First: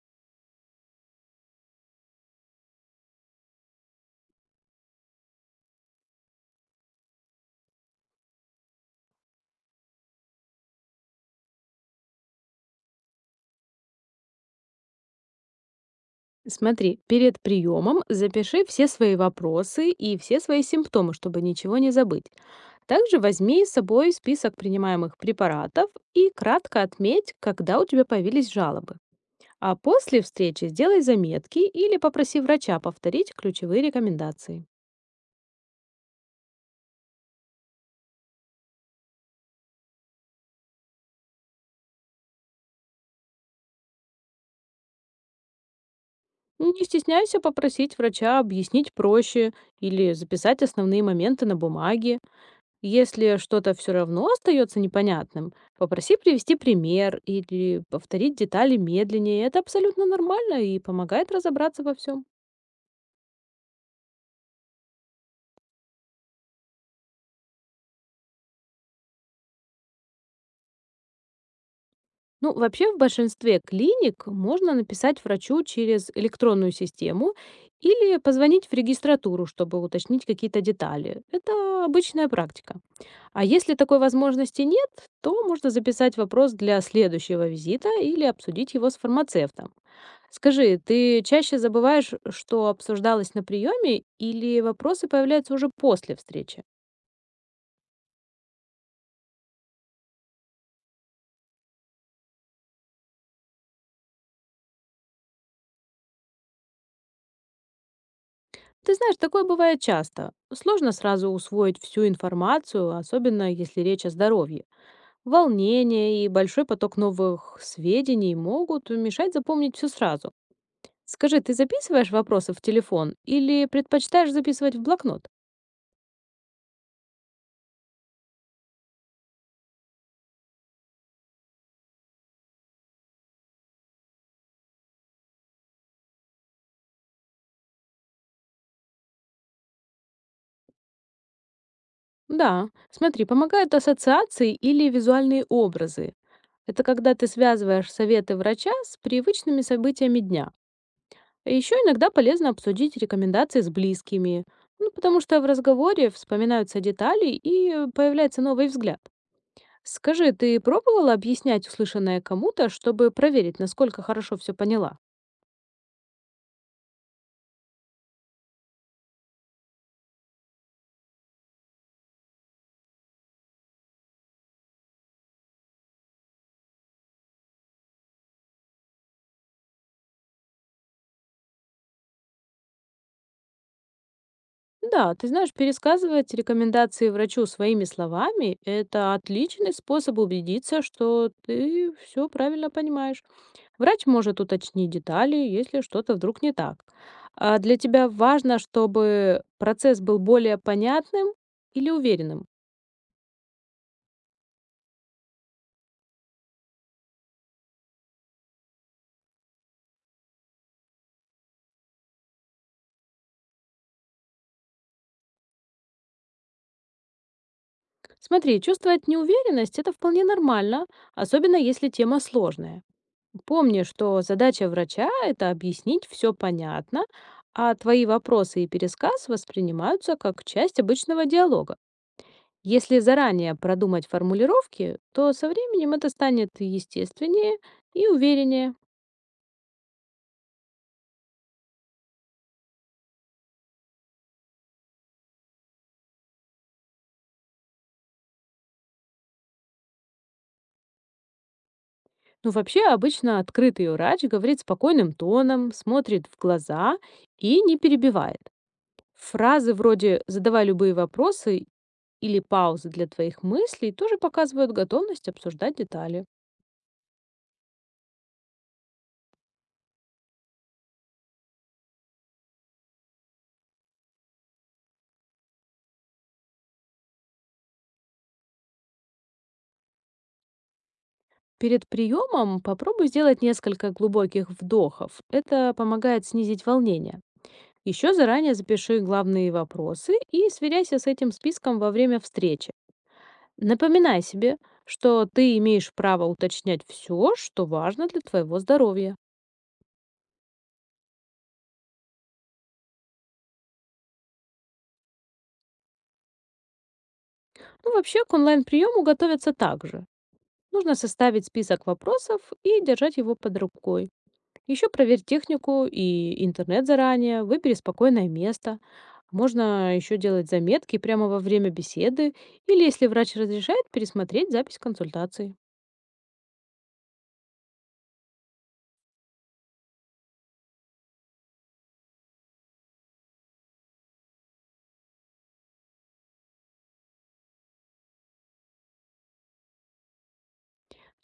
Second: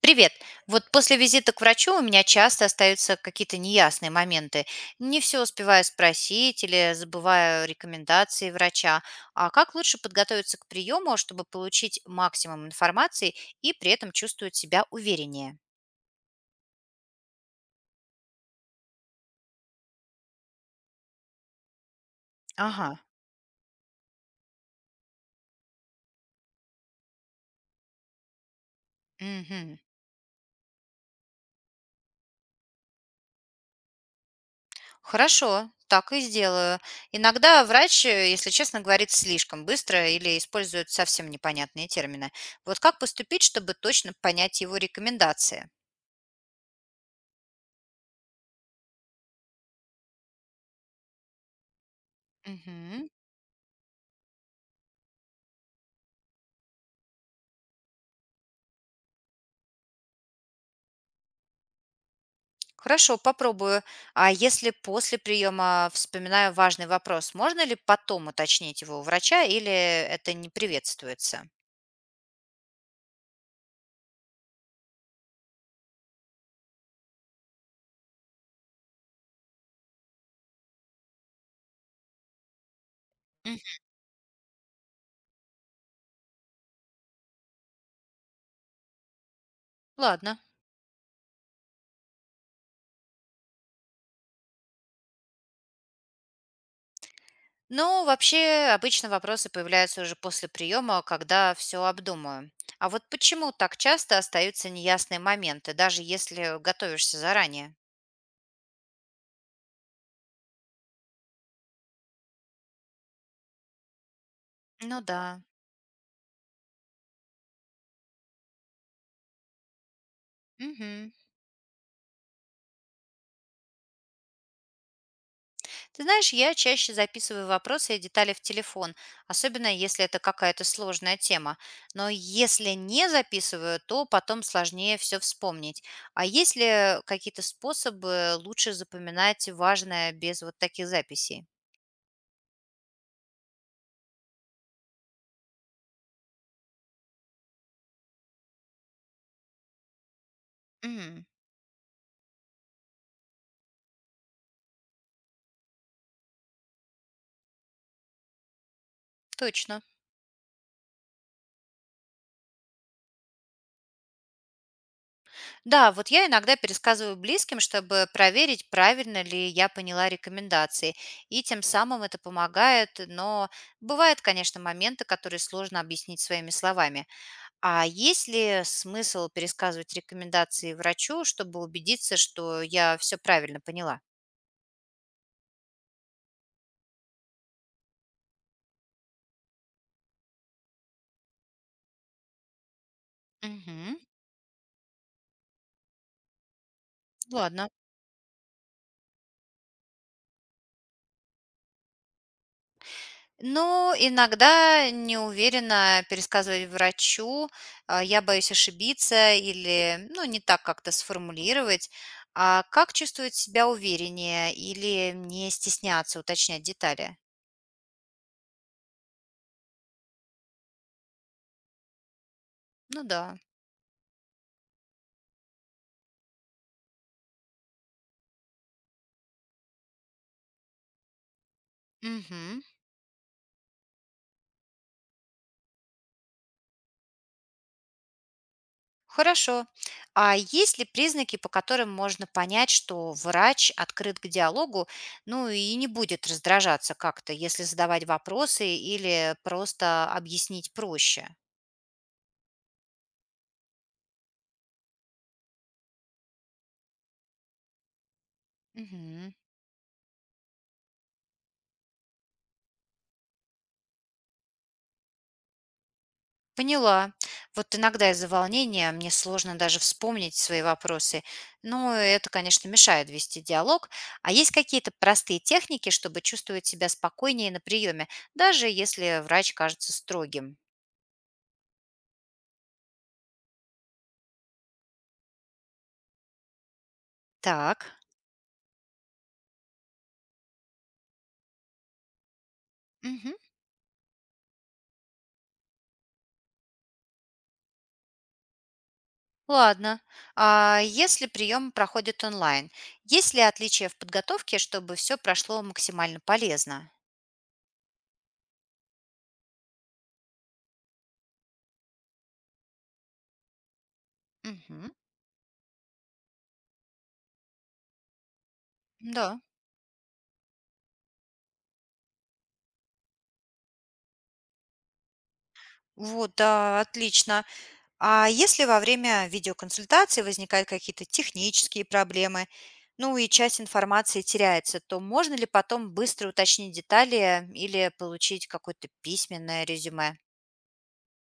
Привет. Вот после визита к врачу у меня часто остаются какие-то неясные моменты. Не все успеваю спросить или забываю рекомендации врача. А как лучше подготовиться к приему, чтобы получить максимум информации и при этом чувствовать себя увереннее? Смотри, перед приемом запиши все свои вопросы и все свои симптомы, чтобы ничего не забыть. Ага. Также возьми с собой список принимаемых препаратов и кратко отметь, когда у тебя появились жалобы. А Мгм. после встречи сделай заметки или попроси врача повторить ключевые рекомендации. Хорошо, так и сделаю. Иногда врач, если честно, говорит слишком быстро или использует совсем непонятные термины. Вот как поступить, чтобы точно понять его рекомендации? Не стесняйся попросить врача объяснить проще или записать основные моменты на бумаге. Мгм. Если что-то все равно остается непонятным, попроси привести пример или повторить детали медленнее. Это абсолютно нормально и помогает разобраться во всем. Хорошо, попробую. А если после приема вспоминаю важный вопрос, можно ли потом уточнить его у врача или это не приветствуется? Ну, вообще в большинстве клиник можно написать врачу через электронную систему или позвонить в регистратуру, чтобы уточнить какие-то детали. Это обычная практика. А Мгм. если такой возможности нет, то можно записать вопрос для следующего визита или обсудить его с фармацевтом. Ладно. Скажи, ты чаще забываешь, что обсуждалось на приеме, или вопросы появляются уже после встречи? Ну, вообще, обычно вопросы появляются уже после приема, когда все обдумаю. А вот почему так часто остаются неясные моменты, даже если готовишься заранее? Ты знаешь, такое бывает часто. Сложно сразу усвоить всю информацию, особенно если речь о здоровье. Ну да. Волнение и большой поток новых сведений могут мешать запомнить все сразу. Мгм. Скажи, ты записываешь вопросы в телефон или предпочитаешь записывать в блокнот? Ты знаешь, я чаще записываю вопросы и детали в телефон, особенно если это какая-то сложная тема. Но если не записываю, то потом сложнее все вспомнить. А есть ли какие-то способы лучше запоминать важное без вот таких записей? Да, смотри, помогают ассоциации или визуальные образы. Это когда ты связываешь советы врача с привычными событиями дня. М. Еще иногда полезно обсудить рекомендации с близкими, ну, потому что в разговоре вспоминаются детали и появляется новый взгляд. Точно. Скажи, ты пробовала объяснять услышанное кому-то, чтобы проверить, насколько хорошо все поняла? Да, вот я иногда пересказываю близким, чтобы проверить, правильно ли я поняла рекомендации. И тем самым это помогает, но бывают, конечно, моменты, которые сложно объяснить своими словами. А есть ли смысл пересказывать рекомендации врачу, чтобы убедиться, что я все правильно поняла? Да, ты знаешь, пересказывать рекомендации врачу своими словами– это отличный способ убедиться, что ты все правильно понимаешь. Мгм. Врач может уточнить детали, если что-то вдруг не так. А Ладно. для тебя важно, чтобы процесс был более понятным или уверенным. Но иногда не уверена пересказывать врачу, а, я боюсь ошибиться или, ну, не так как-то сформулировать. А как чувствовать себя увереннее или не стесняться уточнять детали? Смотри, чувствовать неуверенность– это вполне нормально, особенно если тема сложная. Ну да. Помни, что задача врача– это объяснить все понятно, а твои вопросы и пересказ воспринимаются как часть обычного диалога. Мгм. Если заранее продумать формулировки, то со временем это станет естественнее и увереннее. Хорошо. А есть ли признаки, по которым можно понять, что врач открыт к диалогу, ну и не будет раздражаться как-то, если задавать вопросы или просто объяснить проще? Ну, вообще, обычно открытый врач говорит спокойным тоном, смотрит в глаза и не перебивает. Мгм. Фразы вроде «задавай любые вопросы» или паузы для твоих мыслей тоже показывают готовность обсуждать детали. Поняла. Вот иногда из-за волнения мне сложно даже вспомнить свои вопросы. Но это, конечно, мешает вести диалог. А есть какие-то простые техники, чтобы чувствовать себя спокойнее на приеме, даже если врач кажется строгим? Перед приемом попробуй сделать несколько глубоких вдохов. Это помогает снизить волнение. Так. Еще заранее запиши главные вопросы и сверяйся с этим списком во время встречи. Напоминай себе, что ты имеешь право уточнять все, что важно для твоего здоровья. Ладно. А если прием проходит онлайн, есть ли отличия в подготовке, чтобы все прошло максимально полезно? Ну, вообще, к онлайн-приему готовятся также. Нужно составить список вопросов и держать его под рукой. Еще Мгм. проверь технику и интернет заранее, выбери спокойное место. Да. Можно еще делать заметки прямо во время беседы или, если врач разрешает, пересмотреть запись консультации. Вот, да, отлично. А если во время видеоконсультации возникают какие-то технические проблемы, ну и часть информации теряется, то можно ли потом быстро уточнить детали или получить какое-то письменное резюме?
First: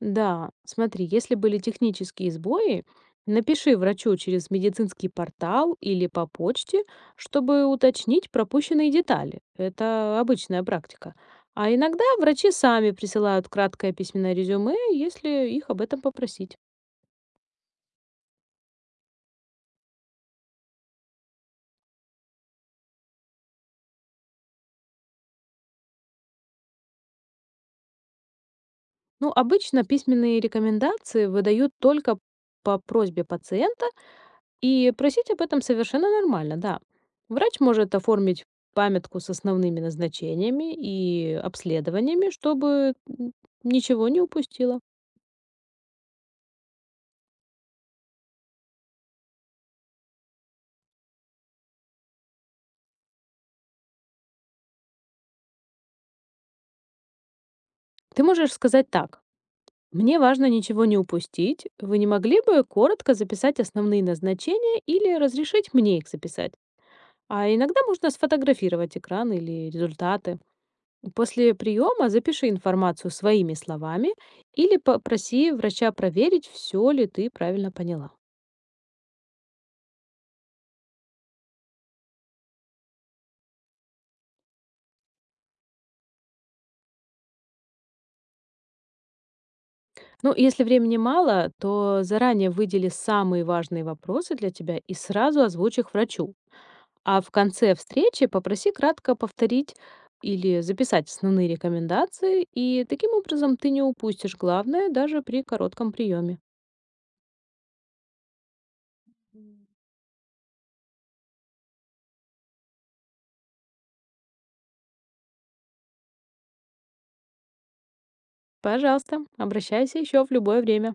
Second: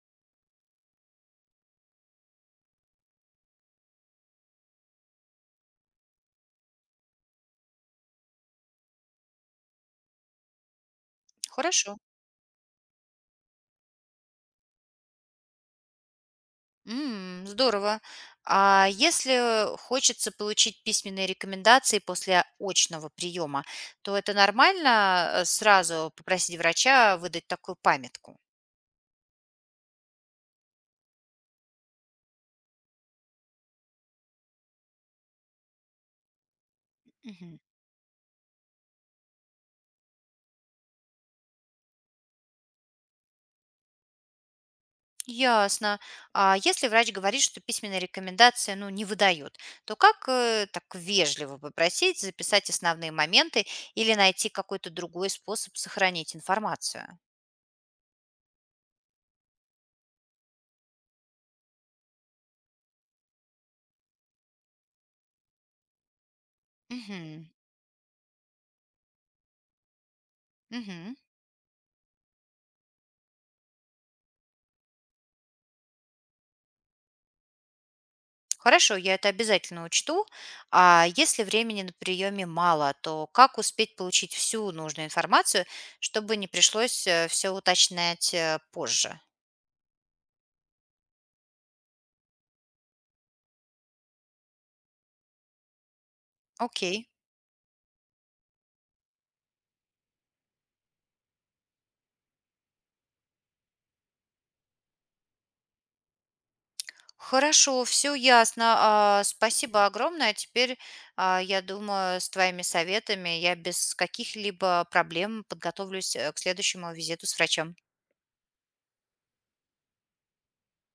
Да, смотри, если были технические сбои, напиши врачу через медицинский портал или по почте, чтобы уточнить пропущенные детали. Это обычная практика. А Хорошо. иногда врачи сами присылают краткое письменное резюме, если их об этом попросить. М, здорово. А если хочется получить письменные рекомендации после очного приема, то это нормально сразу попросить врача выдать такую памятку? Ну, обычно письменные рекомендации выдают только по просьбе пациента, и просить об этом совершенно нормально, да. Мгм. Врач может оформить памятку с основными назначениями и обследованиями, чтобы ничего не упустила. Ясно. А если врач говорит, что письменная рекомендация, ну, не выдает, то как так вежливо попросить записать основные моменты или найти какой-то другой способ сохранить информацию? Ты можешь сказать так. Мне важно ничего не упустить. Вы не могли бы коротко записать основные назначения или разрешить мне их записать? Мгм. А иногда можно сфотографировать экран или результаты. Мгм. После приема запиши информацию своими словами или попроси врача проверить, все ли ты правильно поняла. Хорошо, я это обязательно учту. А если времени на приеме мало, то как успеть получить всю нужную информацию, чтобы не пришлось все уточнять позже? Ну, если времени мало, то заранее выдели самые важные вопросы для тебя и сразу озвучь их врачу. Окей. А в конце встречи попроси кратко повторить или записать основные рекомендации, и таким образом ты не упустишь главное даже при коротком приеме. Хорошо, все ясно. А, спасибо огромное. Теперь, а, я думаю, с твоими советами я без каких-либо проблем подготовлюсь к следующему визиту с врачом. Пожалуйста, обращайся еще в любое время.